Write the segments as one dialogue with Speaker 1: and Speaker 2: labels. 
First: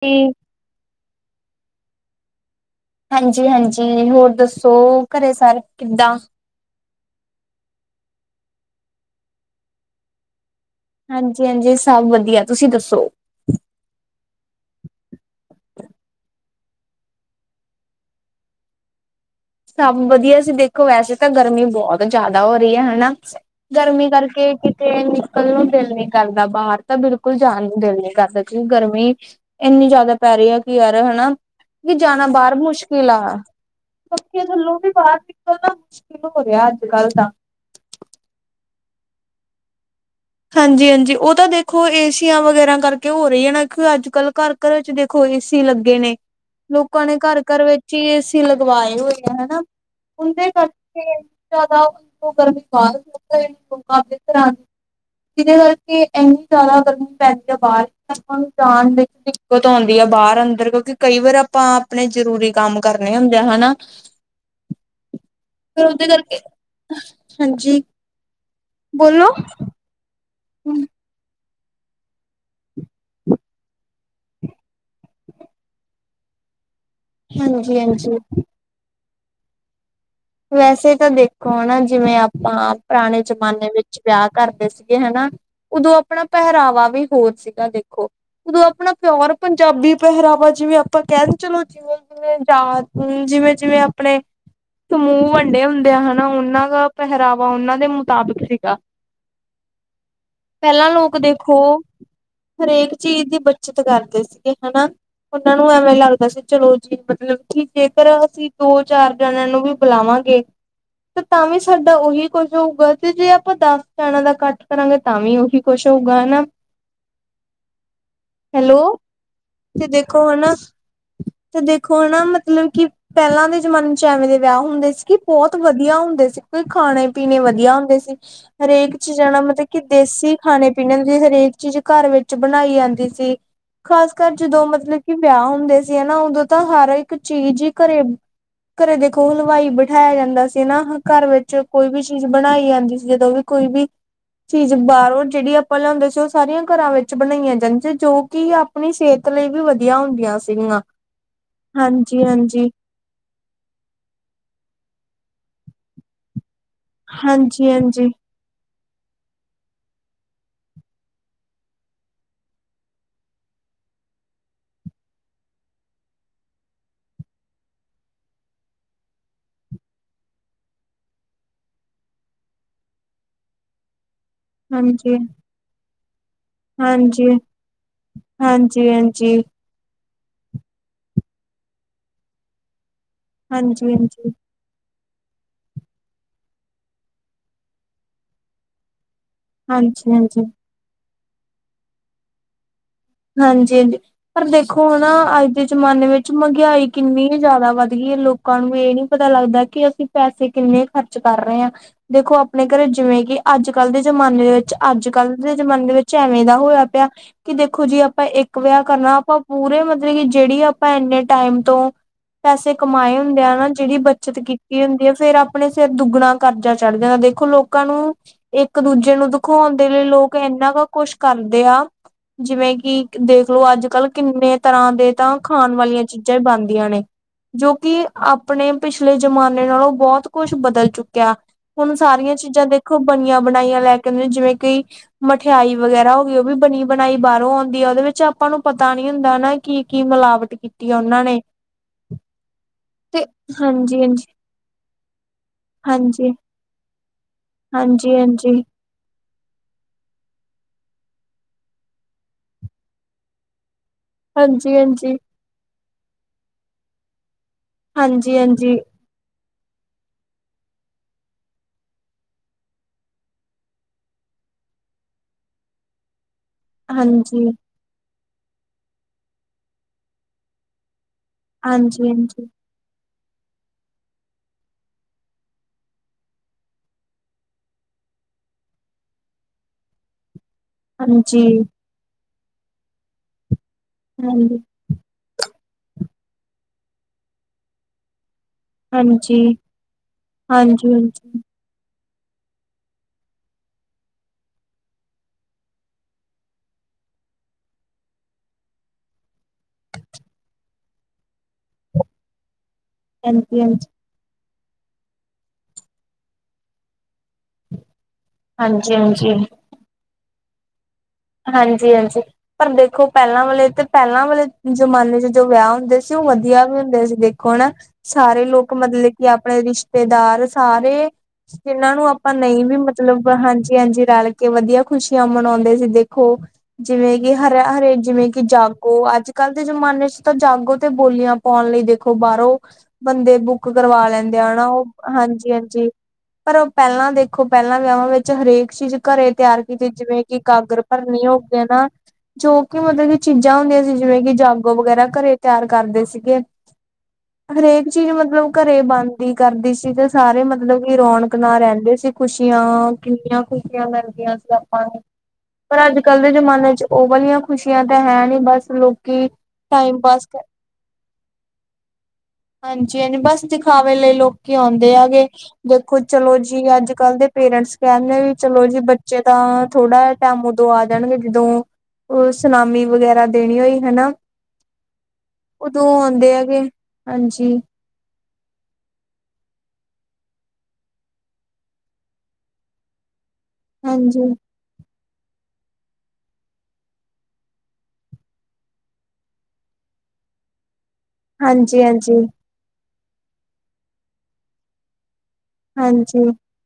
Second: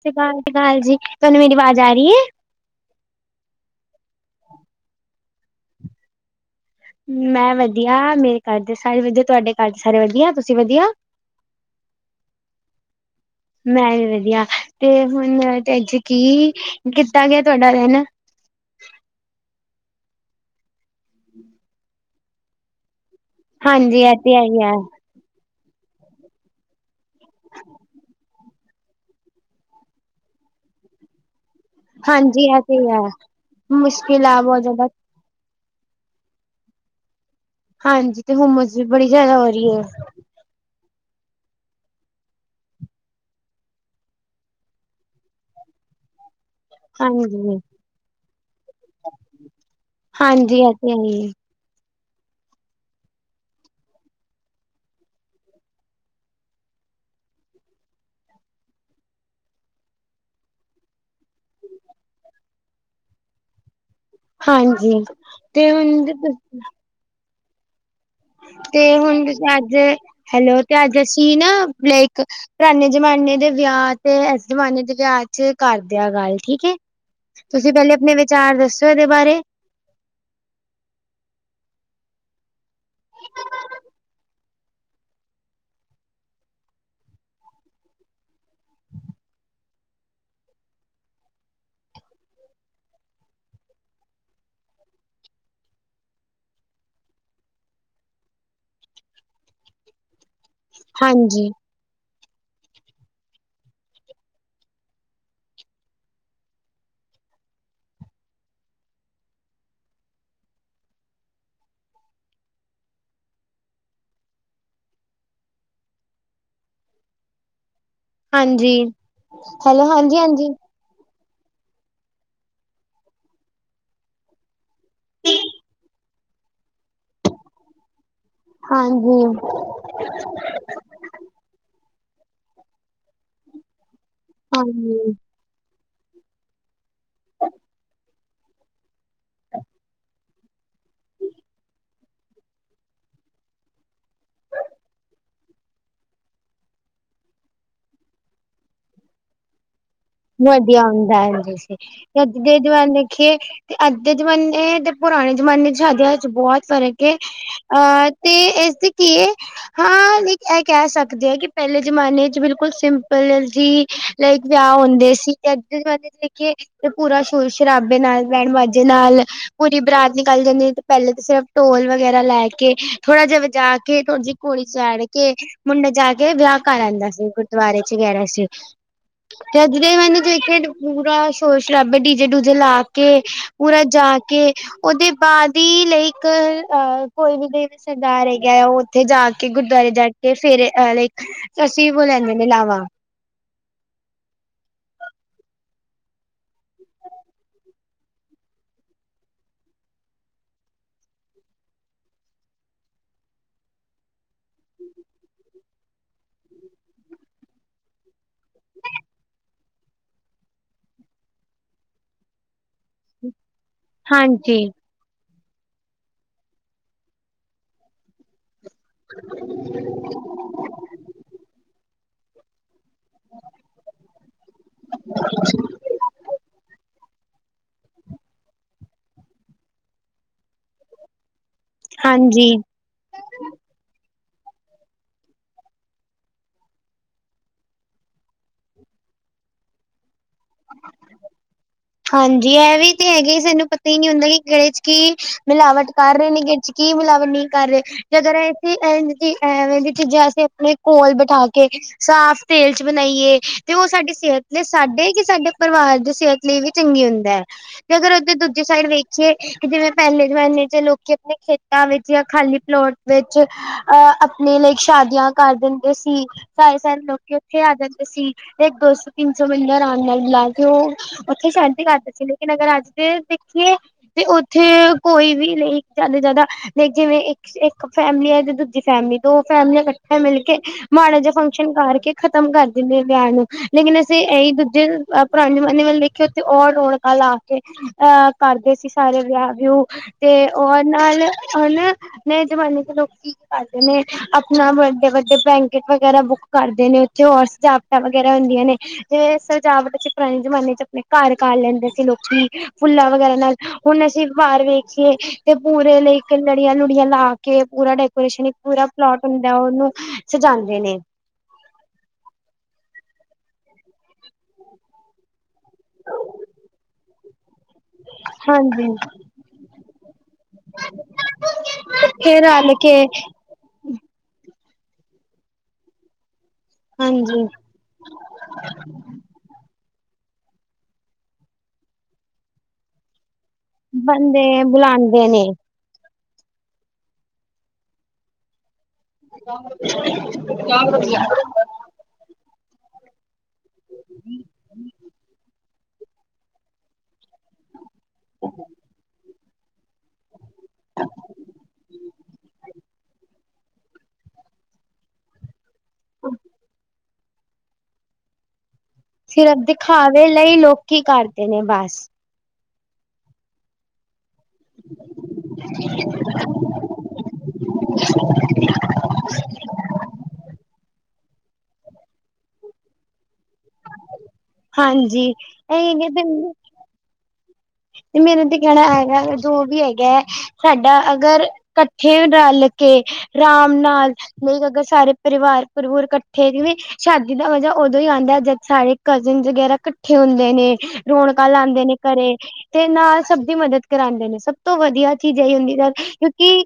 Speaker 1: ਸਤਿ ਸ੍ਰੀ
Speaker 2: ਜੀ
Speaker 1: ਅਕਾਲ, ਸ੍ਰੀ ਅਕਾਲ ਜੀ ਤੁਹਾਨੂੰ ਮੇਰੀ ਆਵਾਜ਼ ਆ ਰਹੀ ਹੈ?
Speaker 2: ਹਾਂਜੀ-ਹਾਂਜੀ, ਹੋਰ ਦੱਸੋ ਘਰੇ ਸਾਰੇ ਕਿੱਦਾਂ?
Speaker 1: ਮੈਂ ਵਧੀਆ, ਮੇਰੇ ਘਰ ਦੇ ਸਾਰੇ ਵਧੀਆ, ਤੁਹਾਡੇ ਘਰ ਦੇ ਸਾਰੇ ਵਧੀਆ? ਤੁਸੀਂ ਵਧੀਆ?
Speaker 2: ਹਾਂਜੀ-ਹਾਂਜੀ, ਸਭ ਵਧੀਆ। ਤੁਸੀਂ ਦੱਸੋ
Speaker 1: ਮੈਂ ਵੀ ਵਧੀਆ, ਤੇ ਹੁਣ ਤੇ ਅੱਜ ਕੀ ਕੀਤਾ ਗਿਆ, ਤੁਹਾਡਾ ਦਿਨ।
Speaker 2: ਸਭ ਵਧੀਆ ਸੀ, ਦੇਖੋ ਵੈਸੇ ਤਾਂ ਗਰਮੀ ਬਹੁਤ ਜ਼ਿਆਦਾ ਹੋ ਰਹੀ ਹੈ ਹਨਾ।
Speaker 1: ਹਾਂਜੀ
Speaker 2: ਗਰਮੀ
Speaker 1: ਇਹ ਤੇ ਹੈ
Speaker 2: ਕਰਕੇ
Speaker 1: ਹੀ ਹੈ,
Speaker 2: ਕਿਤੇ ਨਿਕਲ ਨੂੰ ਦਿਲ ਨੀ ਕਰਦਾ ਬਾਹਰ, ਤਾਂ ਬਿਲਕੁਲ ਜਾਣ ਨੂੰ ਦਿਲ ਨੀ ਕਰਦਾ, ਕਿਉਕਿ ਗਰਮੀ ਇੰਨੀ ਜ਼ਿਆਦਾ ਪੈ ਕਿ ਯਾਰ ਹਨਾ, ਕਿ ਜਾਣਾ
Speaker 1: ਹਾਂਜੀ
Speaker 2: ਬਾਹਰ
Speaker 1: ਇਹ ਤੇ ਹੈ,
Speaker 2: ਮੁਸ਼ਕਿਲ ਆ।
Speaker 1: ਮੁਸ਼ਕਿਲ ਆ
Speaker 2: ਪੱਖੇ
Speaker 1: ਬਹੁਤ
Speaker 2: ਥੱਲੋਂ
Speaker 1: ਜ਼ਿਆਦਾ।
Speaker 2: ਵੀ ਬਾਹਰ ਨਿਕਲਨਾ ਮੁਸ਼ਕਿਲ ਹੋ ਰਿਹਾ, ਅੱਜ- ਕੱਲ ਤਾਂ।
Speaker 1: ਹਾਂਜੀ, ਤੇ ਹੁਮਸ ਵੀ ਬੜੀ ਜਿਆਦਾ ਹੋ ਰਹੀ ਏ
Speaker 2: ਹਾਂਜੀ -ਹਾਂਜੀ, ਉਹ ਤਾਂ ਦੇਖੋ ਏਸੀਆਂ ਵਗੈਰਾ ਕਰਕੇ ਹੋ ਰਹੀ ਏ, ਨਾ ਕਿਉਂ ਅੱਜ ਕੱਲ੍ਹ ਘਰ -ਘਰ ਵਿੱਚ ਦੇਖੋ ਏਸੀ ਲੱਗੇ ਨੇ ਲੋਕਾਂ ਨੇ
Speaker 1: ਹਾਂਜੀ।
Speaker 2: ਘਰ-ਘਰ ਵਿੱਚ, ਇ ਏਸੀ ਲਗਵਾਏ ਹੋਏ ਆ ਹਨਾ-
Speaker 1: ਹਾਂਜੀ ਇਹ ਤੇ ਹੈ ਹੀ, ਹੈ।
Speaker 2: [unintelligible] ਜਿੱਦੇ ਕਰਕੇ ਏਨੀ ਜਿਆਦਾ ਗਰਮੀ ਪੈਂਦੀ ਏ, ਬਾਹਰ ਆਪਾਂ ਨੂੰ ਜਾਣ ਵਿੱਚ ਦਿੱਕਤ ਆਉਂਦੀ ਬਾਰ ਅੰਦਰ, ਕਿਉਂਕਿ ਕਈ ਵਾਰ ਆਪਾਂ ਅਪਨੇ ਜਰੂਰੀ ਕੰਮ ਕਰਨੇ ਹੁੰਦੇ ਆ ਹਨਾ।
Speaker 1: ਹਾਂਜੀ ਤੇ ਹੁਨ
Speaker 2: ਹਾਜੀ
Speaker 1: ਤੇ ਹੁਣ ਅੱਜ ਹੈਲੋ ਤੇ ਅੱਜ ਅਸੀਂ ਨਾ ਲਾਇਕ ਪਰਾਨੇ ਜਮਾਨੇ ਦੇ ਵਿਆਹ ਤੇ ਇਸ ਜਮਾਨੇ ਦੇ ਵਿਆਹ ਫਿਰ ਕਰਦਿਆ ਗੱਲ ਠੀਕ ਏ, ਤੁਸੀਂ ਪੈਲੇ ਅਪਨੇ
Speaker 2: ਹਾਂਜੀ-ਹਾਂਜੀ
Speaker 1: ਵਿਚਾਰ ਦੱਸੋ ਇਦੇ ਬਾਰੇ।
Speaker 2: ਵੈਸੇ ਤਾਂ ਦੇਖੋ ਹਨਾ। ਜਿਵੇਂ ਆਪਾਂ ਪਰਾਣੇ ਜਮਾਨੇ ਵਿੱਚ ਵਿਆਹ ਕਰਦੇ ਸੀਗੇ ਹੈਨਾ। ਉਦੋਂ ਆਪਣਾ ਪਹਿਰਾਵਾ ਵੀ ਹੋਰ ਸੀਗਾ, ਦੇਖੋ ਉਦੋਂ ਆਪਣਾ ਪਿਓਰ ਪੰਜਾਬੀ ਪਹਿਰਾ ਆਪਾਂ ਜਿਵੇਂ ਆਪਾਂ ਕਹਿਣ ਚਲੋ, ਜਿਵਂ ਜਿਵੇਂ ਜਾ ਜਿਵੇਂ ਜਿਵੇਂ ਅਪਨੇ ਸਮੂ ਵੰਡੇ ਹੁੰਦੇ ਆ ਹਨਾ। ਉਨਾਂ ਦਾ ਪਹਿਰਾਵਾ ਉਨਾਂ ਦੇ ਮੁਤਾਬਿਕ ਸੀਗਾ।
Speaker 1: [inaudible] [inaudible]
Speaker 2: ਪੈਲਾਂ ਲੋਕ
Speaker 1: ਹਾਂਜੀ
Speaker 2: ਦੇਖੋ ਹਰੇਕ ਚੀਜ਼ ਦੀ ਬੱਚਤ ਕਰਦੇ ਸੀਗੇ ਹਨਾ। ਉਨਾਂ ਨੂੰ ਐਵੇਂ ਲੱਗਦਾ ਸੀ, ਚਲੋ ਜੀ ਮਤਲਬ ਕਿ ਜੇਕਰ ਅਸੀਂ ਦੋ ਚਾਰ ਜਨੇ ਨੂੰ ਵੀ ਬਲਾਵਾਂਗੇ ਤੇ ਤਾਂ ਵੀ ਸਾਡਾ ਉਹੀ ਕੁਸ਼ ਹੋਊਗਾ, ਤੇ ਜੇ ਆਪਾਂ ਦੱਸ ਜਾਣਾ ਦਾ ਕੱਠ ਕਰਾਂਗੇ ਤਾਂ ਵੀ ਉਹੀ ਕੁਸ਼ [unintelligible] [inaudible]
Speaker 1: ਹਾਂਜੀ,
Speaker 2: ਤੇ
Speaker 1: ਹੈਲੋ ਹਾਂਜੀ
Speaker 2: ਦੇਖੋ ਹਨਾ
Speaker 1: ਹਾਂਜੀ
Speaker 2: ਤੇ ਦੇਖੋ ਨਾ ਮਤਲਬ ਕਿ ਪੈਲਾਂ ਦੇ ਜਮਾਨੇ ਚ ਐਵੇਂ ਦੇ ਵਿਆਹ ਹੁੰਦੇ ਸੀ ਕਿ ਬਹੁਤ ਵਧੀਆ ਹੁੰਦੇ ਸੀ। ਖਾਣੇ ਪੀਣੇ ਵਧੀਆ ਹੁੰਦੇ ਸੀ। ਹਰੇਕ ਚੀਜ਼
Speaker 1: ਹਾਂਜੀ
Speaker 2: ਹੈਨਾ ਮਤਲਬ ਕਿ ਦੇਸੀ ਖਾਣੇ ਪੀਣੇ ਦੀ ਹਰੇਕ ਚੀਜ਼ ਘਰ ਵਿੱਚ ਬਨਾਈ ਯਾਂਦੀ ਸੀ। ਖਾਸ ਕਰ ਜਦੋਂ ਮਤਲਬ
Speaker 1: ਹਾਂਜੀ
Speaker 2: ਕਿ ਵਿਆਹ ਹੁੰਦੇ ਸੀ ਨਾ ਉਦੋਂ ਤਾਂ ਹਰ ਇੱਕ ਚੀਜ਼ ਈ ਘਰੇ ਘਰੇ ਵਿਚ ਕੋਲ ਹਲਵਾਈ ਬਿਠਾਇਆ ਜਾਂਦਾ ਸੀ ਨਾ, ਘਰ ਵਿੱਚ ਕੋਈ ਵੀ ਚੀਜ਼ ਬਣਾਈ ਜਾਂਦੀ ਸੀ ਜਦੋਂ ਵੀ ਕੋਈ ਵੀ ਚੀਜ਼ ਬਾਰੋਂ ਜੇੜੀਂ ਆਪਾਂ ਲਿਆਉਂਦੇ ਸੀ। ਉਹ ਸਾਰੀ ਘਰਾਂ ਵਿੱਚ ਬਨਾਈਆਂ ਜਾਂਦੀ, ਜੋ ਕਿ ਆਪਣੀ ਸਿਹ ਲਈ ਵੀ ਵਧਿ
Speaker 1: ਵਧੀਆ ਹੁੰਦਾ। [unintelligible]
Speaker 2: ਹਾਂਜੀ
Speaker 1: ਅੱਜ
Speaker 2: ਹਾਂਜੀ
Speaker 1: ਦੇ ਜ਼ਮਾਣੇ ਤੇ ਪੁਰਾਨੇ ਜ਼ਮਾਣੇ ਚ [unintelligible] ਬਹੁਤ ਫਰਕ ਏ,
Speaker 2: ਹਾਂਜੀ
Speaker 1: ਤੇ ਏਸਦੇ ਕੀ ਏ ਹਾਂ ਇਹ ਕਹਿ ਸਕਦੇ ਕਿ ਪੈਲੇ ਜਮਾਨੇ ਚ ਬਿਲਕੁਲ ਸਿੰਪਲ ਜੀ ਲਾਈਕ ਵਿਆਹ ਹੁੰਦ ਸੀ ਤੇ ਅੱਜ ਦੇ ਜਮਾਨੇਂ ਚ ਦੇਖਿਏ ਪੂਰਾ ਸ਼ੌਰ ਸ਼ਰਾਬੇ ਨਾਲ, ਬੈਂਡ ਵਾਜ਼ੇ ਨਾਲ, ਪੂਰੀ ਬ ਨਿਕਾਲੀ ਜਾਂਦੀ ਏ, ਤੇ ਪੈਲੇਂ ਤੇ ਸਿਰਫ਼ ਟੌਲ ਵਗੈਰਾ ਲੈ ਕੇ ਥੋੜਾ ਜਾਂ ਵਜਾ ਕੇ ਥੋੜਾ ਜੀ ਕੋੜੀ ਚਾੜ
Speaker 2: ਹਾਂਜੀ
Speaker 1: ਕੇ, ਮੁੰਡੇ ਜਾ ਕੇ, ਵਿਆਹ ਕਰ ਲੈਂਦਾ ਸੀ,
Speaker 2: ਹਾਂਜੀ ਹਾਂਜੀ
Speaker 1: ਗੁਰਦੁਆਰੇ
Speaker 2: ਹਾਂਜੀ ਹਾਂਜੀ ਹਾਂਜੀ।
Speaker 1: ਜਦ ਦੇ ਮੈਨੂੰ ਦੇਖ ਕੇ ਪੂਰਾ ਸ਼ੌਰ-ਸ਼ਰਾਬਾ, ਡੀਜੇ-ਡੂਜੇ ਲਾ ਕੇ ਕੇ ਪੂਰਾ ਜਾ
Speaker 2: ਹਾਂਜੀ
Speaker 1: ਕੇ ਉੱਦੇ [unintelligible] ਇੱਕ ਅਹ ਕੋਈ ਵੀ ਦੇਵ ਸਰਦਾਰ ਹੈਗਾ ਏ। ਉਹ ਉੱਥੇ ਜਾ ਕੇ [inaudible] ਗੁਰਦੁਆਰੇ ਜਾ
Speaker 2: ਹਾਂਜੀ
Speaker 1: ਕੇ
Speaker 2: ਹਾਂਜੀ
Speaker 1: ਫੇਰ ਅ ਲਈਕ ਅਸੀਂ [unintelligible] ਲੈਂਦੇ ਨੇ ਲਾਵਾਂ।
Speaker 2: ਹਾਂਜੀ, ਪਰ ਦੇਖੋ ਨਾ, ਅੱਜ ਦੇ ਜ਼ਮਾਨੇ ਵਿੱਚ ਮੰਗਾਆਈ ਕਿੰਨੀ ਜ਼ਾਦਾ ਵੱਧ ਗਈ ਏ ਲੋਕ ਲੋਕਾਂ ਨੂੰ ਏ ਨੀ ਪਤਾ ਲੱਗਦਾ ਕਿ, ਅਸੀਂ ਪੈਸੇ ਕਿੰਨੇ ਖਰਚ ਕਰ ਰਹੇ ਆਂ। ਦੇਖੋ ਆਪਣੇ ਘਰੇ ਜਿਵੇਂ ਕਿ ਅੱਜ ਕੱਲ੍ਹ ਦੇ ਜਮਾਨੇ ਦੇ ਵਿਚ, ਅੱਜ ਕੱਲ੍ਹ ਦੇ ਜਮਾਨੇ ਦੇ ਵਿੱਚ ਏਵੇਂ ਦਾ ਹੋਇਆ ਪਿਆ ਕਿ ਦੇਖੋ ਦੇਖੋ ਜੀ ਆਪਾਂ ਇੱਕ ਵਿਆਹ ਕਰਨਾ, ਆਪਾਂ ਪੂਰੇ ਮਤਲਬ ਕਿ ਜੇੜੀਂ ਆਪਾਂ ਇੰਨੇ ਟਾਈਮ ਤੋਂ ਪੈਸੇ ਕਮਾਏ ਹੁੰਦੇ ਆ ਨਾ ਜਿਹੜੀ ਬੱਚਤ
Speaker 1: ਹਾਂਜੀ
Speaker 2: ਕੀਤੀ ਹੁੰਦੀ ਏ ।ਫੇਰ ਅਪਣੇ ਸਿਰ ਦੁੱਗਣਾ ਕਰਜ਼ਾ ਚੜ ਜਾਂਦਾ ਦੇਖੋ ਲੋਕਾਂ ਨੂੰ ਇੱਕ ਦੂਜੇ ਨੂੰ ਦਖਾਉਣ ਦੇ ਲਈ ਲੋਕ ਇੰਨਾ ਕੁ ਕੁਸ਼ ਕਰਦੇ ਆ ਜਿਵੇਂ ਕਿ ਇਕ ਦੇਖਲੋ ਅੱਜ ਕੱਲ ਕਿੰਨੇ ਤਰ੍ਹਾਂ ਦੇ ਤਾਂ ਖਾਨ ਵਾਲੀਆਂ ਚੀਜ਼ਾਂ ਈ ਬਨਦੀਆਂ ਨੇ। ਜੋ ਕਿ ਆਪਣੇ ਪਿਛਲੇ ਜ਼ਮਾਨੇ ਨਾਲੋਂ ਬੋਤ ਕੁਛ ਬਦਲ ਚੁੱਕਿਆ। ਹੁਣ ਸਾਰੀਆਂ
Speaker 1: ਹਾਂਜੀ
Speaker 2: ਚੀਜ਼ਾਂ ਦੇਖੋ ਬਨੀਆਂ ਬਣਾਈਆਂ ਲੈ ਕੇ ਕਹਿੰਦੇ ਜਿਵੇਂ ਕਈ ਮਠਿਆਈ ਵਗੈਰਾ ਹੋ ਗਈ ਉਹ ਵੀ ਬਨੀ ਬ ਮਲਾਈ ਬਾਹਰੋਂ ਆਉਂਦੀ ਆ। ਉਹਦੇ ਵਿੱਚ ਆਪਾਂ ਨੂੰ ਪਤਾ ਨੀ ਹੁੰਦਾ ਨਾ ।ਕੀ, ਕੀ ਮਿਲਾਵਟ ਕੀਤੀ ਏ ਉਹਨਾਂ ਨੇ।
Speaker 1: [inaudible] [inaudible] ਹਾਂਜੀ ਇਹ ਵੀ ਤੇ ਹੈਗੇ ਸਾਨੂੰ ਪਤਾ ਹੀ ਨਹੀਂ ਹੁੰਦਾ ਕਿ ਕੇੜੇ ਚ ਕੀ ਮਿਲਾਵਟ ਕਰ ਰਹੇ
Speaker 2: ਹਾਂਜੀ
Speaker 1: ਨੇ ਕੇੜੇ ਚ ਕੀ ਨਹੀਂ ਕਰ ਰਹੇ
Speaker 2: ਹਾਂਜੀ
Speaker 1: ਜਦੋਂ
Speaker 2: ਹਾਂਜੀ
Speaker 1: ਅਸੀ ਐਨਜੀ ਦੀ ਐਵੇਂ ਦੀ ਰੀਜਾ ਅਸੀਂ ਆਪਣੇ ਕੋਲ ਬਿਠਾ ਕੇ ਸਾਫ ਤੇਲ ਚ ਬਣਾਈਏ ਤੇ ਉਹ ਸਾਡੀ ਸਿਹਤ ਨੇ ਸਾਡੇ
Speaker 2: ਹਾਂਜੀ
Speaker 1: ਕਿ ਪਰਿਵਾਰ ਦੀ ਸਿਹਤ ਲਈ ਵੀ ਚੰਗੀ ਹੁੰਦਾ ਹੈ ।ਤੇ ਅਗਰ ਉਹਦੇ
Speaker 2: ਹਾਂਜੀ
Speaker 1: ਦੂਜੀੇ
Speaker 2: ਹਾਂਜੀ
Speaker 1: ਸਾਈਡ ਵੇਖੀਏ ਜਿਵੇਂ ਪਹਿਲੇ ਜਮਾਨੇ ਚ ਲੋਕੀ ਆਪਣੇ ਖੇਤਾਂ ਵਿੱਚ ਜਾਂ ਖਾਲੀ ਪਲੋਟ ਵਿੱਚ ਅਹ ਆਪਣੇ ਲ ਸ਼ਾਦੀਆਂ ਕਰ ਦਿੰਦੇ ਸੀ। ਸਾਰੇ ਸਾਰੇ ਲੋਕੀ
Speaker 2: ਹਾਂਜੀ ਹਾਂਜੀ
Speaker 1: ਉੱਥੇ ਆ ਜਾਂਦੇ ਸੀ ਤੇ ਇੱਕ ਦੋ ਸੌ ਤਿੰਨ ਸੌ ਬੰਦਾ ਆਰਾਮ ਨਾਲ ਬੁਲਾ ਲਓ । ਉੱਥੇ ਸ਼ਾਦੀ
Speaker 2: ਹਾਂਜੀ
Speaker 1: ਕਰਦੇ ਸੀ
Speaker 2: ਹਾਂਜੀ
Speaker 1: ਲੇਕਿਨ ਅਗਰ ਅੱਜ ਦੇ ਦੇਖੀਏ ਤੇ ਉੱਥੇ ਕੋਈ ਵੀ ਲਈ ਜਿਆਦਾ -ਜਿਆਦਾ ਦੇ ਜਿਵੇਂ ਇੱਕ ਇੱਕ ਫੈਮਿਲੀ ਹੈ ਤੇ ਦੂਜੀ ਫੈਮਿਲੀ ਦੋ ਫੈਮਲੀ ਇਕੱਠੇ ਮਿਲ ਕੇ ਮਾੜਾ ਜਿਹਾ
Speaker 2: ਹਾਂਜੀ ਹਾਂਜੀ
Speaker 1: ਫੰਕਸ਼ਨ ਕਰਕੇ ਖ਼ਤਮ ਕਰ ਦਿੰਦੇ ਆ ਵਿਆਹ ਨੂੰ ਲੇਕਿਨ ਅਸੀਂ ਇਹੀ
Speaker 2: ਹਾਂਜੀ
Speaker 1: ਦੂਜੇ ਪੁਰਾਣੇ ਜਮਾਨੇ ਵੱਲ ਦੇਖੀਏ ਉਥੇ ਉਹ ਔਰ ਰੋਣਕਾ ਲਾ ਕੇ ਅ ਕਰਦੇ ਸੀ ਸਾਰੇ ਵਿਆਹ
Speaker 2: ਹਾਂਜੀ
Speaker 1: ਵਿਊ ਤੇ ਉਹ
Speaker 2: ਹਾਂਜੀ
Speaker 1: ਨਾਲ
Speaker 2: ਹਾਂਜੀ
Speaker 1: ਹੁਣ ਨਵੇ ਜਮਾਨੇ ਚ ਲੋਕ ਕੀ ਕਰਦੇ ਨੇ ਆਪਣਾ ਵੱਡੇ -ਵੱਡੇ ਬੈਂਕਟ ਵਗੈਰਾ ਬੁੱਕ ਕਰਦੇ ਨੇ ਉੱਥੇ। ਹੋਰ ਸਜਾਵਟਾਂ ਵਗੈਰਾ ਹੁੰਦੀਆਂ ਨੇ ਜ। ਸਜਾਵਟ ਅਸੀਂ ਪੁਰਾਣੇ ਜਮਾਨੇ ਚ ਆਪਣੇ ਘਰ ਕਰ ਲੈਂਦੇ ਸੀ ਲੋਕੀ ਫੁੱਲਾਂ ਵਗੈਰਾ ਨਾਲ
Speaker 2: ਹਾਂਜੀ ਹਾਂਜੀ
Speaker 1: ਹੁਣ ਅਸੀਂ। ਵਾਰ ਵੇਖ ਕੇ ਤੇ ਪੂਰੇ ਲਈ ਇੱਕ ਲੜੀਆਂ ਲੁੜੀਆਂ ਲਾ ਕੇ ਪੂਰਾ ਡਕੋ ਸਪੈਸ਼ਲੀ ਪੂਰਾ
Speaker 2: ਹਾਂਜੀ
Speaker 1: ਪਲੋਟ ਹੁੰਦਾ ਉਹਨੂੰ ਸਜਾਉਦੇ ਨੇ।
Speaker 2: ਹਾਂਜੀ-ਹਾਂਜੀ, ਪਰ ਦੇਖੋ ਪਹਿਲਾਂ ਵਾਲੇ ਤੇ ਪਹਿਲਾਂ ਵਾਲੇ ਜ਼ਮਾਨੇ ਚ ਜੋ ਵਿਆਹ ਹੁੰਦੇ ਸੀ। ਉਹ ਵਧੀਆ ਵੀ ਹੁੰਦੇ ਸੀ। ਹੁਣ ਸਾਰੇ ਲੋਕ
Speaker 1: ਹਾਂਜੀ
Speaker 2: ਮਤਲਬ ਕਿ ਆਪਣੇ ਰਿਸ਼ਤੇਦਾਰ ਸਾਰੇ ਜਿਹਨਾਂ ਨੂੰ ਆਪਾਂ
Speaker 1: ਫੇਰ
Speaker 2: ਨਹੀਂ
Speaker 1: ਰਲ
Speaker 2: ਵੀ
Speaker 1: ਕੇ
Speaker 2: ਮਤਲਬ ਹਾਂਜੀ-ਹਾਂਜੀ ਰਲ ਕੇ ਵਧੀਆ। ਖੁਸ਼ੀਆਂ ਮਨਾਉਂਦੇ ਸੀ ਦੇਖੋ। ਜਿਵੇਂ ਕਿ
Speaker 1: ਹਾਂਜੀ
Speaker 2: ਹਰੇ ਹਰੇ ਜਿਵੇਂ ਕਿ ਜਾਗੋ ਅੱਜ ਕੱਲ੍ਹ ਦੇ ਜ਼ਮਾਨੇ ਤਾਂ ਜਾਗੋ ਤੇ ਬੋਲੀਆਂ ਪਾਉਣ ਲਈ ।ਦੇਖੋ ਬਾਹਰੋਂ ਬੰਦੇ ਕਰਵਾ ਲੈਂਦੇ
Speaker 1: ਬੰਦੇ
Speaker 2: ਆ। ਹੈਨਾ ਉਹ
Speaker 1: ਬੁਲਾਉਂਦੇ ਨੇ
Speaker 2: ਹਾਂਜੀ ਹਾਂਜੀ। ਪਰ ਪਹਿਲਾਂ ਦੇਖੋ ਪਹਿਲਾਂ ਵਿਆਹਾਂ ਵਿੱਚ ਹਰੇਕ ਚੀਜ਼ ਘਰੇ ਤਿਆਰ ਕੀਤੀ। ਜਿਵੇਂ ਕਿ ਕਾਗਰ। ਕਰਨ ਹੋ ਗ ਨਾ ਜੋ ਕਿ ਮਤਲਬ ਕਿ ਚੀਜ਼ਾਂ ਹੁੰਦੀਆਂ ਸੀ। ਜਿਵੇਂ ਕਿ ਜਾਗੋ ਵਗੈਰਾ ਘਰੇ ਤਿਆਰ ਕਰਦੇ ਸੀਗੇ ਹਰੇਕ ਚੀਜ਼ ਮਤਲਬ ਘਰੇ ਬੰਣਦੀ ਕਰਦੀ ਸੀ। ਤੇ ਸਾਰੇ ਮਤਲਬ ਕਿ ਰੌਣਕ ਨਾਲ ਰਹਿੰਦੇ ਸੀ ।ਖੁਸ਼ੀਆਂ ਕਿੰਨੀਆਂ ਖੁਸ਼ ਖ਼ੁਸ਼ੀਆਂ ਮਿਲਦੀਆਂ ਸੀ ਆਪਾਂ ਨੂੰ ਪਰ ਅੱਜ ਕੱਲ ਦੇ ਜਮਾਨੇ ਚ ਉਹ ਵਾਲੀਆਂ ਖੁਸ਼ੀਆਂ ਤਾਂ ਹੈ ਨੀ। ਬਸ ਲੋਕ
Speaker 1: ਸਿਰਫ ਦਿਖਾਵੇ ਲਈ ਲੋਕੀ ਕਰਦੇ ਨੇ ਬਸ
Speaker 2: ਹਾਂਜੀ, ਬਸ ਦਿਖਾਵੇ ਲਈ ਲੋਕ ਕੀ ਆਉਂਦੇ ਹੈਗੇ ਦੇਖੋ ਚਲੋ ਜੀ ਅੱਜ ਕੱਲ ਦੇ ਪੇਰੈਂਟਸ ਕਹਿੰਦੇ ਵੀ ਚਲੋ ਜੀ ਬੱਚੇ ਤਾਂ ਹਾ ਥੋੜਾ ਓ ਜਾਣਗੇ ਜਦੋਂ ਸੁਨਾਮੀ ਵਗੈਰਾ ਦੇਣੀ ਹੋਈ ਹਨਾ।
Speaker 1: ਹਾਂਜੀ
Speaker 2: ਉਦੋਂ ਆਦੇ
Speaker 1: ਇਹ
Speaker 2: ਹੈਗੇ ਹਾਂਜੀ।
Speaker 1: ਤੇ ਮੇਨੂੰ ਤੇ ਕਹਿਣਾ ਹੈਗਾ। ਜੋ ਵੀ ਹੈਗਾ ਹੈ ਸਾਡਾ ਅਗਰ ਕੱਠੇ ਰਲ ਕੇ ਆਰਾਮ ਨਾਲ
Speaker 2: ਹਾਂਜੀ
Speaker 1: ਨਹੀਂ ਅਗਰ ਸਾਰੇ ਪਰਿਵਾਰ ਜਰੂਰ ਇਕੱਠੇ ਜਿਵੇ ਸ਼ਾਦੀ ਦਾ ਮਜ਼ਾ ਉਦੋਂ ਹੀ ਆਉਂਦਾ। ਜਦੋਂ ਸਾਰੇ ਕਜ਼ਨ ਵਗੈਰਾ ਇਕੱਠੇ ਹੁੰਦੇ ਨੇ। ਰੌਣਕਾਂ
Speaker 2: ਹਾਂਜੀ
Speaker 1: ਲਾਦੇ ਨੇ
Speaker 2: ਹਾਂਜੀ
Speaker 1: ਘਰੇ ਦੇ ਨਾਲ ਸਭ ਦੀ ਮਦਦ ਕਰਾਉਂਦੇ ਨੇ ਸਭ ਤੋਂ ਵਧੀਆ। ਚੀਜ਼ਾਂ ਹੀ ਹੁੰਦੀ ਹੈ
Speaker 2: ਹਾਂਜੀ
Speaker 1: ਕਿਉਂਕਿ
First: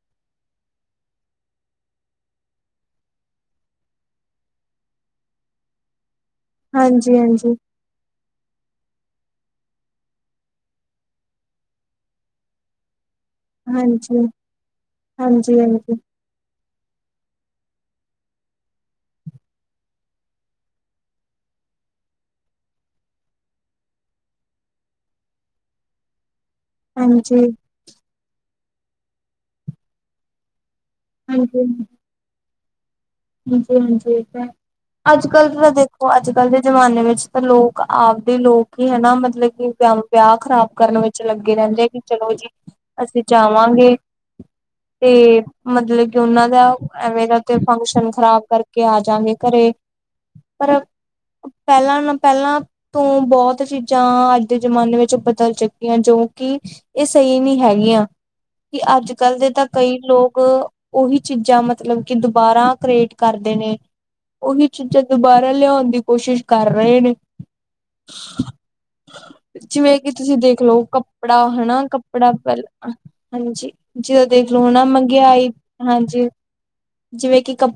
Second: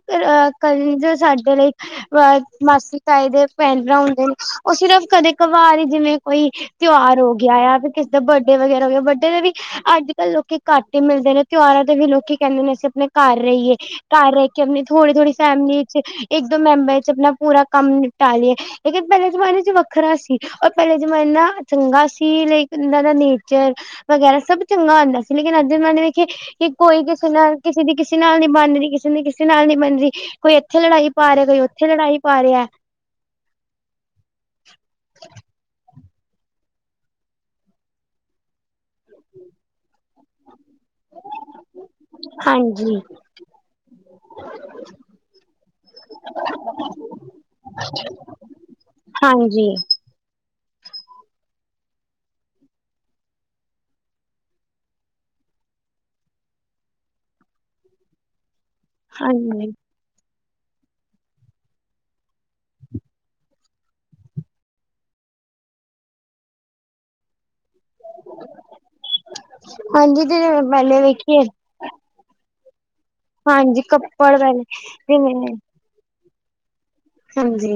Speaker 1: ਕਰਨ ਸਾਡੇ ਲਈ ਅਹ ਮਾਸੀ ਤਾਏ ਦੇ ਭੈਣ ਭਰਾ ਹੁੰਦੇ ਨੇ ਉਹ ਸਿਰਫ ਕਦੇ ਘਵਾਰ ਹੀ ਜਿਵੇਂ ਕੋਈ
Speaker 2: ਹਾਂਜੀ
Speaker 1: ਤਿਉਹਾਰ ਹੋ ਗਿਆ
Speaker 2: ਹਾਂਜੀ
Speaker 1: ਆ ਫਿਰ ਕਿਸੇ ਦਾ ਬਰਡੇ ਵਗੈਰਾ ਹੋ ਗਿਆ, ਬਰਡੇ ਦੇ ਵੀ ਅੱਜ ਕੱਲ੍ਹ ਲੋਕੀ ਘੱਟ ਹੀ ਮਿਲਦੇ ਨੇ ਤਿਉਹਾਰਾਂ ਦੇ ਵੀ ਲੋਕੀ ਕਹਿੰਦੇ ਨੇ ਅਸੀਂ ਆਪਣੇ ਘਰ ਰਹੀਏ
Speaker 2: ਹਾਂਜੀ
Speaker 1: ਘਰ ਰਹਿ ਕੇ ਆਪਣੀ ਥੋੜੀ-ਥੋੜ੍ਹੀ
Speaker 2: ਹਾਂਜੀ ਹਾਂਜੀ
Speaker 1: ਫੈਮਿਲੀ ਚ ਇੱਕ ਦੋ ਮੈਂਬਰ ਚ ਆਪਣਾ ਪੂਰਾ ਕੰਮ ਨਿਪਟਾਲਈਏ ਲੇਕਿਨ ਪਹਿਲੇ ਜਮਾਨੇ ਚ ਵੱਖਰਾ ਸੀ ਔਰ ਪਹਿਲੇ ਜ਼ਮਾਨਾ ਚੰਗਾ ਸੀ। ਤੇ ਇਕ ਉਹਨਾਂ ਦਾ ਨੇਚਰ ਵਗੈਰਾ ਸਭ ਚੰਗਾ ਹੁੰਦਾ। ਲੇਕਿਨ ਅੱਜ ਦੇ ਜ਼ਮਾਨੇ ਵੇਖੀਏ ਕਿ ਕੋਈ ਕਿਸੇ
Speaker 2: ਹਾਂਜੀ
Speaker 1: ਨਾਲ ਕਿਸੇ ਦੀ ਕਿਸੇ ਨਾਲ ਨਹੀਂ ਬਣਦੀ ਕਿਸੇ ਨੇ ਕਿਸੇ ਨਾਲ ਨਹੀਂ ਬਨਦੀ ਕੋਈ ਇੱਥੇ ਲੜਾਈ ਪਾ ਰਿਹਾ ਕੋਈ
Speaker 2: ਹਾਂਜੀ
Speaker 1: ਉੱਥੇ ਲੜਾਈ ਪਾ ਰਿਹਾ
Speaker 2: ਹਾਂਜੀ ਹਾਂਜੀ ਇਹ ਤਾਂ ਹੈ ਅੱਜਕੱਲ ਜ਼ਰਾ ਦੇਖੋ ਅੱਜ ਕੱਲ੍ਹ ਦੇ ਜਮਾਨੇ ਵਿੱਚ ਤਾਂ ਲੋਕ ਆਪਦੇ ਲੋਕ ਕੀ ਮਤਲਬ ਕਿ ਵਿ ਵਿਆਹ ਖ਼ਰਾਬ ਕਰਨ ਵਿੱਚ ਲੱਗੇ ਰਹਿੰਦੇ ਆ ਕਿ ਚਲੋ ਜੀ
Speaker 1: ਹਾਂਜੀ
Speaker 2: ਅਸੀਂ ਚਾਹਵਾਂਗੇ
Speaker 1: [inaudible]
Speaker 2: ਤੇ ਮਤਲਬ ਕਿ ਉਹਨਾਂ ਦਾ ਐਵੇਂ ਦਾ ਕੋਈ ਫੰਕਸ਼ਨ ਖ਼ਰਾਬ ਕਰਕੇ ਆ ਜਾਂਗੇ
Speaker 1: ਹਾਂਜੀ
Speaker 2: ਘਰੇ ਪਰ ਪਹਿਲਾਂ ਨਾ ਪਹਿਲਾਂ ਤੋਂ ਬਹੁਤ ਚੀਜ਼ਾਂ ਅੱਜ ਦੇ ਜ਼ਮਾਨੇ ਵਿੱਚ ਬਦਲ ਚੁੱਕੀਆਂ ਜੋ ਕਿ ਇਹ ਸਹੀ ਨਹੀਂ ਹੈਗੀਆਂ ਕਿ ਅੱਜ ਕੱਲ ਦੇ ਤਾਂ
Speaker 1: ਹਾਂਜੀ
Speaker 2: ਕਈ ਲੋਕ ਉਹੀ ਚੀਜ਼ਾਂ ਮਤਲਬ ਕਿ ਦੁਬਾਰਾ ਕ੍ਰੀਏਟ ਕਰਦੇ ਨੇ ਉਹੀ ਚੀਜ਼ਾਂ ਦੁਬਾਰਾ ਲਿਆਉਣ ਦੀ ਕੋਸ਼ਿਸ਼ ਕਰ ਰਹੇ ਨੇ
Speaker 1: [inaudible]
Speaker 2: ਜਿਵੇਂ ਕਿ
Speaker 1: ਹਾਂਜੀ
Speaker 2: ਤੁਸੀਂ
Speaker 1: ਜਿਵੇਂ
Speaker 2: ਦੇਖਲੋ
Speaker 1: ਪਹਿਲੇ
Speaker 2: ਕੱਪੜਾ
Speaker 1: ਵੇਖੀਏ
Speaker 2: ਹਨਾ ਕੱਪੜਾ ਪਹਿਲ ਹਾਂਜੀ ਜਦੋਂ
Speaker 1: ਕੱਪੜ
Speaker 2: ਦੇਖ
Speaker 1: ਪਹਿਲੇ
Speaker 2: ਲੋ ਨਾ ਮੰਗਿਆਈ
Speaker 1: ਜਿਵੇਂ
Speaker 2: ਹਾਂਜੀ ਜਿਵੇਂ ਕਿ ਤੁਸੀਂ
Speaker 1: ਹਾਂਜੀ।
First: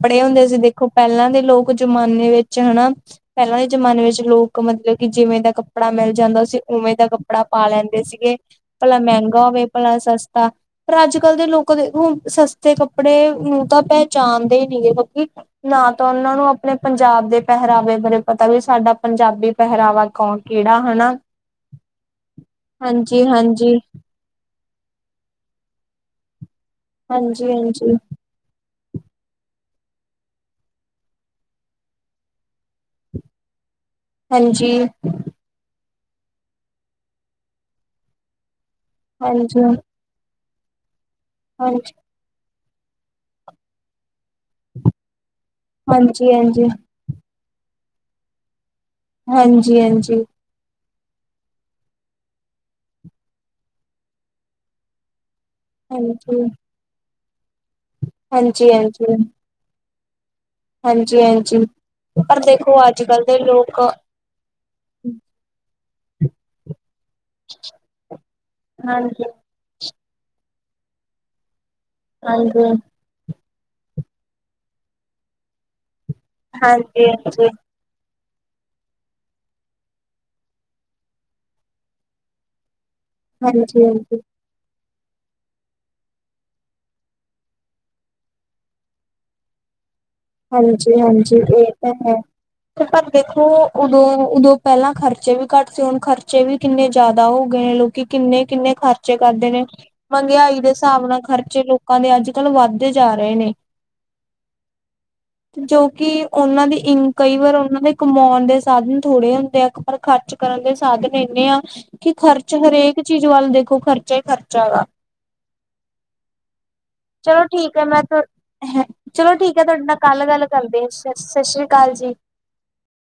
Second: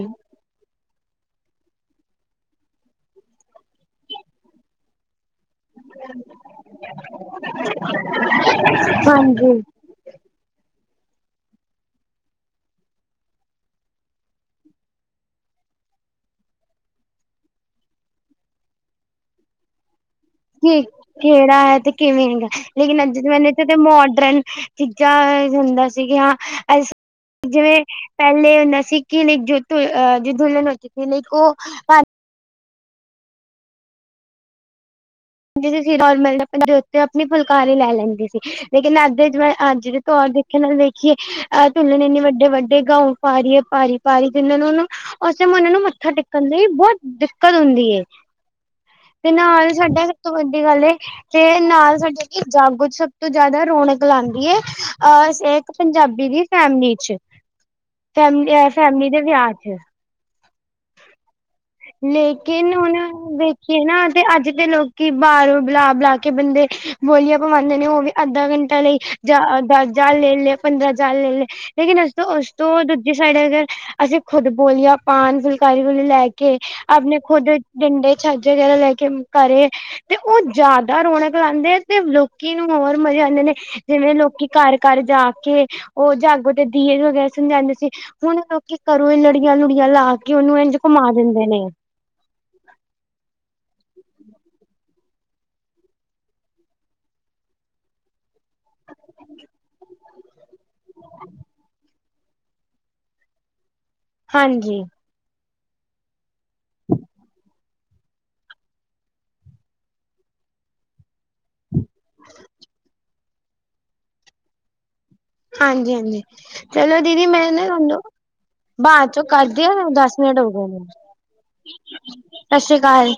Speaker 2: ਦੇਖਲੋ ਕੱਪੜਾ ਹਨਾ ਕੱਪੜਾ ਪਹਿਲਾਂ [unintelligible] ਦੇਖੋ ਪਹਿਲਾਂ ਦੇ ਲੋਕ ਜ਼ਮਾਨੇ ਵਿੱਚ ਹਨਾ ਪਹਿਲਾਂ ਦੇ ਜਮਾਨੇ ਵਿੱਚ ਲੋਕ ਮਤਲਬ ਕਿ ਜਿਵੇਂ ਦਾ ਕੱਪੜਾ ਮਿਲ ਜਾਂਦਾ ਸੀ ਉਵੇਂ ਦਾ ਕੱਪੜਾ ਪਾ ਲੈਂਦੇ ਸੀਗੇ ਭਲਾ ਮਹਿੰਗਾ
Speaker 1: ਹਾਂਜੀ
Speaker 2: ਹੋਵੇ ਭਲਾ ਸ ਸਸਤਾ ਪਰ ਅੱਜ ਕੱਲ ਦੇ ਲੋਕ ਦੇਖਲੋ ਸਸਤੇ ਕੱਪੜੇ ਨੂੰ ਤਾਂ ਪਹਿਚਾਣਦੇ ਹੀ ਕਿਉਂਕਿ ਨਾ ਤਾਂ ਉਹਨਾਂ ਨੂੰ ਆਪਣੇ ਪੰਜਾਬ ਦੇ ਪਹਿਰਾਵੇ ਬਾਰੇ ਪਤਾ ਵੀ ਸਾਡਾ ਪੰਜਾਬੀ ਪਹਿਰਾਵਾ ਕੌਣ ਕਿਹੜਾ
Speaker 1: ਕਿ
Speaker 2: ਹਨਾ
Speaker 1: ਕਿਹੜਾ ਹੈ ਤੇ ਕਿਵੇਂ ਹੈਗਾ ਲੇਕਿਨ ਅੱਜ ਦੇ
Speaker 2: ਹਾਂਜੀ
Speaker 1: ਜ਼ਮਾਨੇ 'ਚ
Speaker 2: ਹਾਂਜੀ
Speaker 1: ਤੇ ਮੋਡਰਨ ਚੀਜ਼ਾਂ ਹੁੰਦਾ ਸੀ ਕਿ ਹਾਂ
Speaker 2: ਹਾਂਜੀ
Speaker 1: [inaudible] ਜਿਵੇਂ
Speaker 2: ਹਾਂਜੀ
Speaker 1: ਪਹਿਲੇ ਹੁੰਦਾ ਸੀ ਕਿ ਲ ਜੋ ਜੋ ਦੁਲਨ ਹੋ ਲਕ ਉਹ [unintelligible]
Speaker 2: ਹਾਂਜੀ
Speaker 1: ਜ ਸੀ ਨਰਮਲਪ [inaudible] ਦੇ ਉੱਤੇ ਆਪਣੀ ਫੁਲਕਾਰੀ ਲੈ ਲੈਂਦੀ ਸੀ ਲੇਕਿਨ ਅੱਧ ਜ [unintelligible] ਮੈਂ
Speaker 2: ਹਾਂਜੀ
Speaker 1: ਅੱਜ ਦੇ ਤੌਰਰ ਦੇਖਣ ਨਾਲ ਦੇਖੀਏ ਅਹ ਤੁੁੱਲਨ ਇੰਨੇ ਵੱਡੇ ਵੱਡੇ ਗਾਊ ਪਾਰੀ ਹੈ ਪਾਰੀ ਪਾਰੀ ਜਿਹਨਾਂ ਨੂੰ ਉਹ ਅੇ ਮੁੰਡੇ ਨੂੰ ਮੱਥਾ
Speaker 2: ਹਾਂਜੀ
Speaker 1: ਟੇਕਣ ਲਈ
Speaker 2: ਹਾਂਜੀ
Speaker 1: ਬਹੁਤ ਕਲ ਹੁੰਦੀ ਹੈ ਤੇ ਨਾਲ
Speaker 2: ਹਾਂਜੀ ਹਾਂਜੀ
Speaker 1: ਸਾਡਾ
Speaker 2: ਹਾਂਜੀ
Speaker 1: ੇ [unintelligible] ਤੇ ਨਾਲ ਸਾਡੇ ਏ ਜਾਗੋ ਚ ਸਭ ਤੋਂ ਜ਼ਿਆਦਾ ਰੌਣਕ ਲਾਉਂਦੀ ਹੈ ਅਹ ਇੱਕ ਪੰਜਾਬੀ
Speaker 2: ਹਾਂਜੀ
Speaker 1: ਦੀ ਫੈਮਲੀ ਚ ਫੈਮ ਅਹ
Speaker 2: ਹਾਂਜੀ ਹਾਂਜੀ
Speaker 1: ਫੈਮਲੀ ਦੇ ਵਿਆਹ ਚ
Speaker 2: ਹਾਂਜੀ ਹਾਂਜੀ। ਪਰ
Speaker 1: ਲੇਕਿਨ
Speaker 2: ਦੇਖੋ
Speaker 1: ਹੁਣ
Speaker 2: ਅੱਜ ਕੱਲ ਦੇ ਲੋਕ
Speaker 1: ਵੇਖੀਏ ਨਾ ਤੇ ਅੱਜ ਦੇ ਲੋਕੀ ਬਾਰੋਂ ਬਲਾ ਬੁਲਾ ਕੇ ਬੰਦੇ ਬੋਲੀਆਂ ਪਵਾਉਂਦੇ ਨੇ ਉਹ ਵੀ ਅੱਧਾ ਘੰਟਾ ਲਈ
Speaker 2: ਹਾਂਜੀ ਹਾਂਜੀ
Speaker 1: ਜਾ ਦਸ ਹਜਾਰ ਲੈ ਲਿਆ ਪੰਦਰਾਂ ਹਜਾਰ ਲੈ ਲਿਆ ਲੇਕਿਨ ਉਸ ਤੋਂ ਉਸ
Speaker 2: ਹਾਂਜੀ
Speaker 1: ਤੋਂ ਦੂਜੀ ਸਾਈਡ ਅਗਰ ਅਸੀਂ ਖੁਦ ਬੋਲੀਆਂ ਪਾਨ ਫੁਲਕਾਰੀ ਵ ਲੈ ਕੇ
Speaker 2: ਹਾਂਜੀ
Speaker 1: ਆਪਣੇ ਖੁੱਦ
Speaker 2: ਹਾਂਜੀ
Speaker 1: ਡੰਡੇ ਛੱਜ ਵਗੈਰ ਲੈ ਕੇ ਘਰੇ ਤੇ ਉਹ ਜ਼ਿਆਦਾ ਰੌਣਕ ਲਾਉਂਦੇ ਆ ਤੇ ਲੋਕੀ ਨੂੰ ਹੋਰ ਮਜ਼ੇ ਆਉਂਦੇ ਨੇ ਜਿਵੇਂ
Speaker 2: ਹਾਂਜੀ
Speaker 1: ਲੋਕੀ ਘਰ ਘਰ ਜਾ ਕੇ ਉਹ ਜਾਗੋ ਤੇ ਦੀਏ ਵਗੈਰਾ ਸਮਝਾਉਂਦੇ ਸੀ ਹੁਣ ਲੋਕੀ ਘਰੋਂ ਇਹ ਲੜੀਆਂ ਲੁੜੀਆਂ ਲਾ ਕੇ ਉਹਨੂੰ ਇੰਝ ਘੁਮਾ
Speaker 2: ਹਾਂਜੀ-ਹਾਂਜੀ
Speaker 1: ਦਿੰਦੇ ਨੇ
Speaker 2: ਇਹ ਤਾਂ ਹੈ ਪਰ ਦੇਖੋ ਉਦੋਂ ਉਦੋਂ ਪਹਿਲਾਂ ਖਰਚੇ ਵੀ ਘੱਟ ਸੀ ਹੁਣ ਖਰਚੇ ਵੀ ਕਿੰਨੇ ਜ਼ਿਆਦਾ ਹੋ ਗਏ ਲੋਕੀ ਕਿੰਨੇ-ਕਿੰਨੇ ਖਰਚੇ ਕਰਦੇ ਨੇ। ਮਹਿੰਗਾਈ ਦੇ ਹਿਸਾਬ ਨਾਲ ਖਰਚੇ ਲੋਕਾਂ ਦੇ, ਅੱਜ ਕੱਲ੍ਹ ਵੱਧਦੇ ਜਾ ਰਹੇ ਨੇ
Speaker 1: ਹਾਂਜੀ।
Speaker 2: ਜੋ ਕਿ ਉਹਨਾਂ ਦੀ ਕਈ ਵਾਰ ਉਹਨਾਂ ਦੇ ਕਮਾਉਣ ਦੇ ਸਾਧਨ ਥੋੜ੍ਹੇ ਹੁੰਦੇ ਆ ਪਰ ਖਰਚ ਕਰਨ ਦੇ ਸਾਧਨ ਇੰਨੇ ਆ ਕਿ ਖਰਚ ਹਰੇਕ ਚੀਜ਼ ਵੱਲ ਦੇਖੋ ਖਰਚਾ ਹੀ ਖਰਚਾ ਵਾ।
Speaker 1: ਹਾਂਜੀ। ਹਾਂਜੀ। ਚਲੋ ਦੀਦੀ ਮੈਂ ਨਾ
Speaker 2: ਠੀਕ ਹੈ
Speaker 1: ਤੁੂੰ
Speaker 2: ਮੈਂ
Speaker 1: ਬਾਅਦ ਚੋਂ
Speaker 2: ਚਲੋ
Speaker 1: ਕਰ [unintelligible]
Speaker 2: ਠੀਕ ਹੈ
Speaker 1: ਵਧੀ
Speaker 2: ਤੁਹਾਡੇ ਨਾਲ
Speaker 1: ਦਸ
Speaker 2: ਕੱਲ
Speaker 1: ਮਿੰਟ
Speaker 2: ਗੱਲ
Speaker 1: ਹੋ ਗਏ ਨੇ।
Speaker 2: ਕਰਦੇ ਸਤਿ ਸ੍ਰੀ ਅਕਾਲ ਜੀ
Speaker 1: ਸਤਿ ਸ੍ਰੀ ਅਕਾਲ।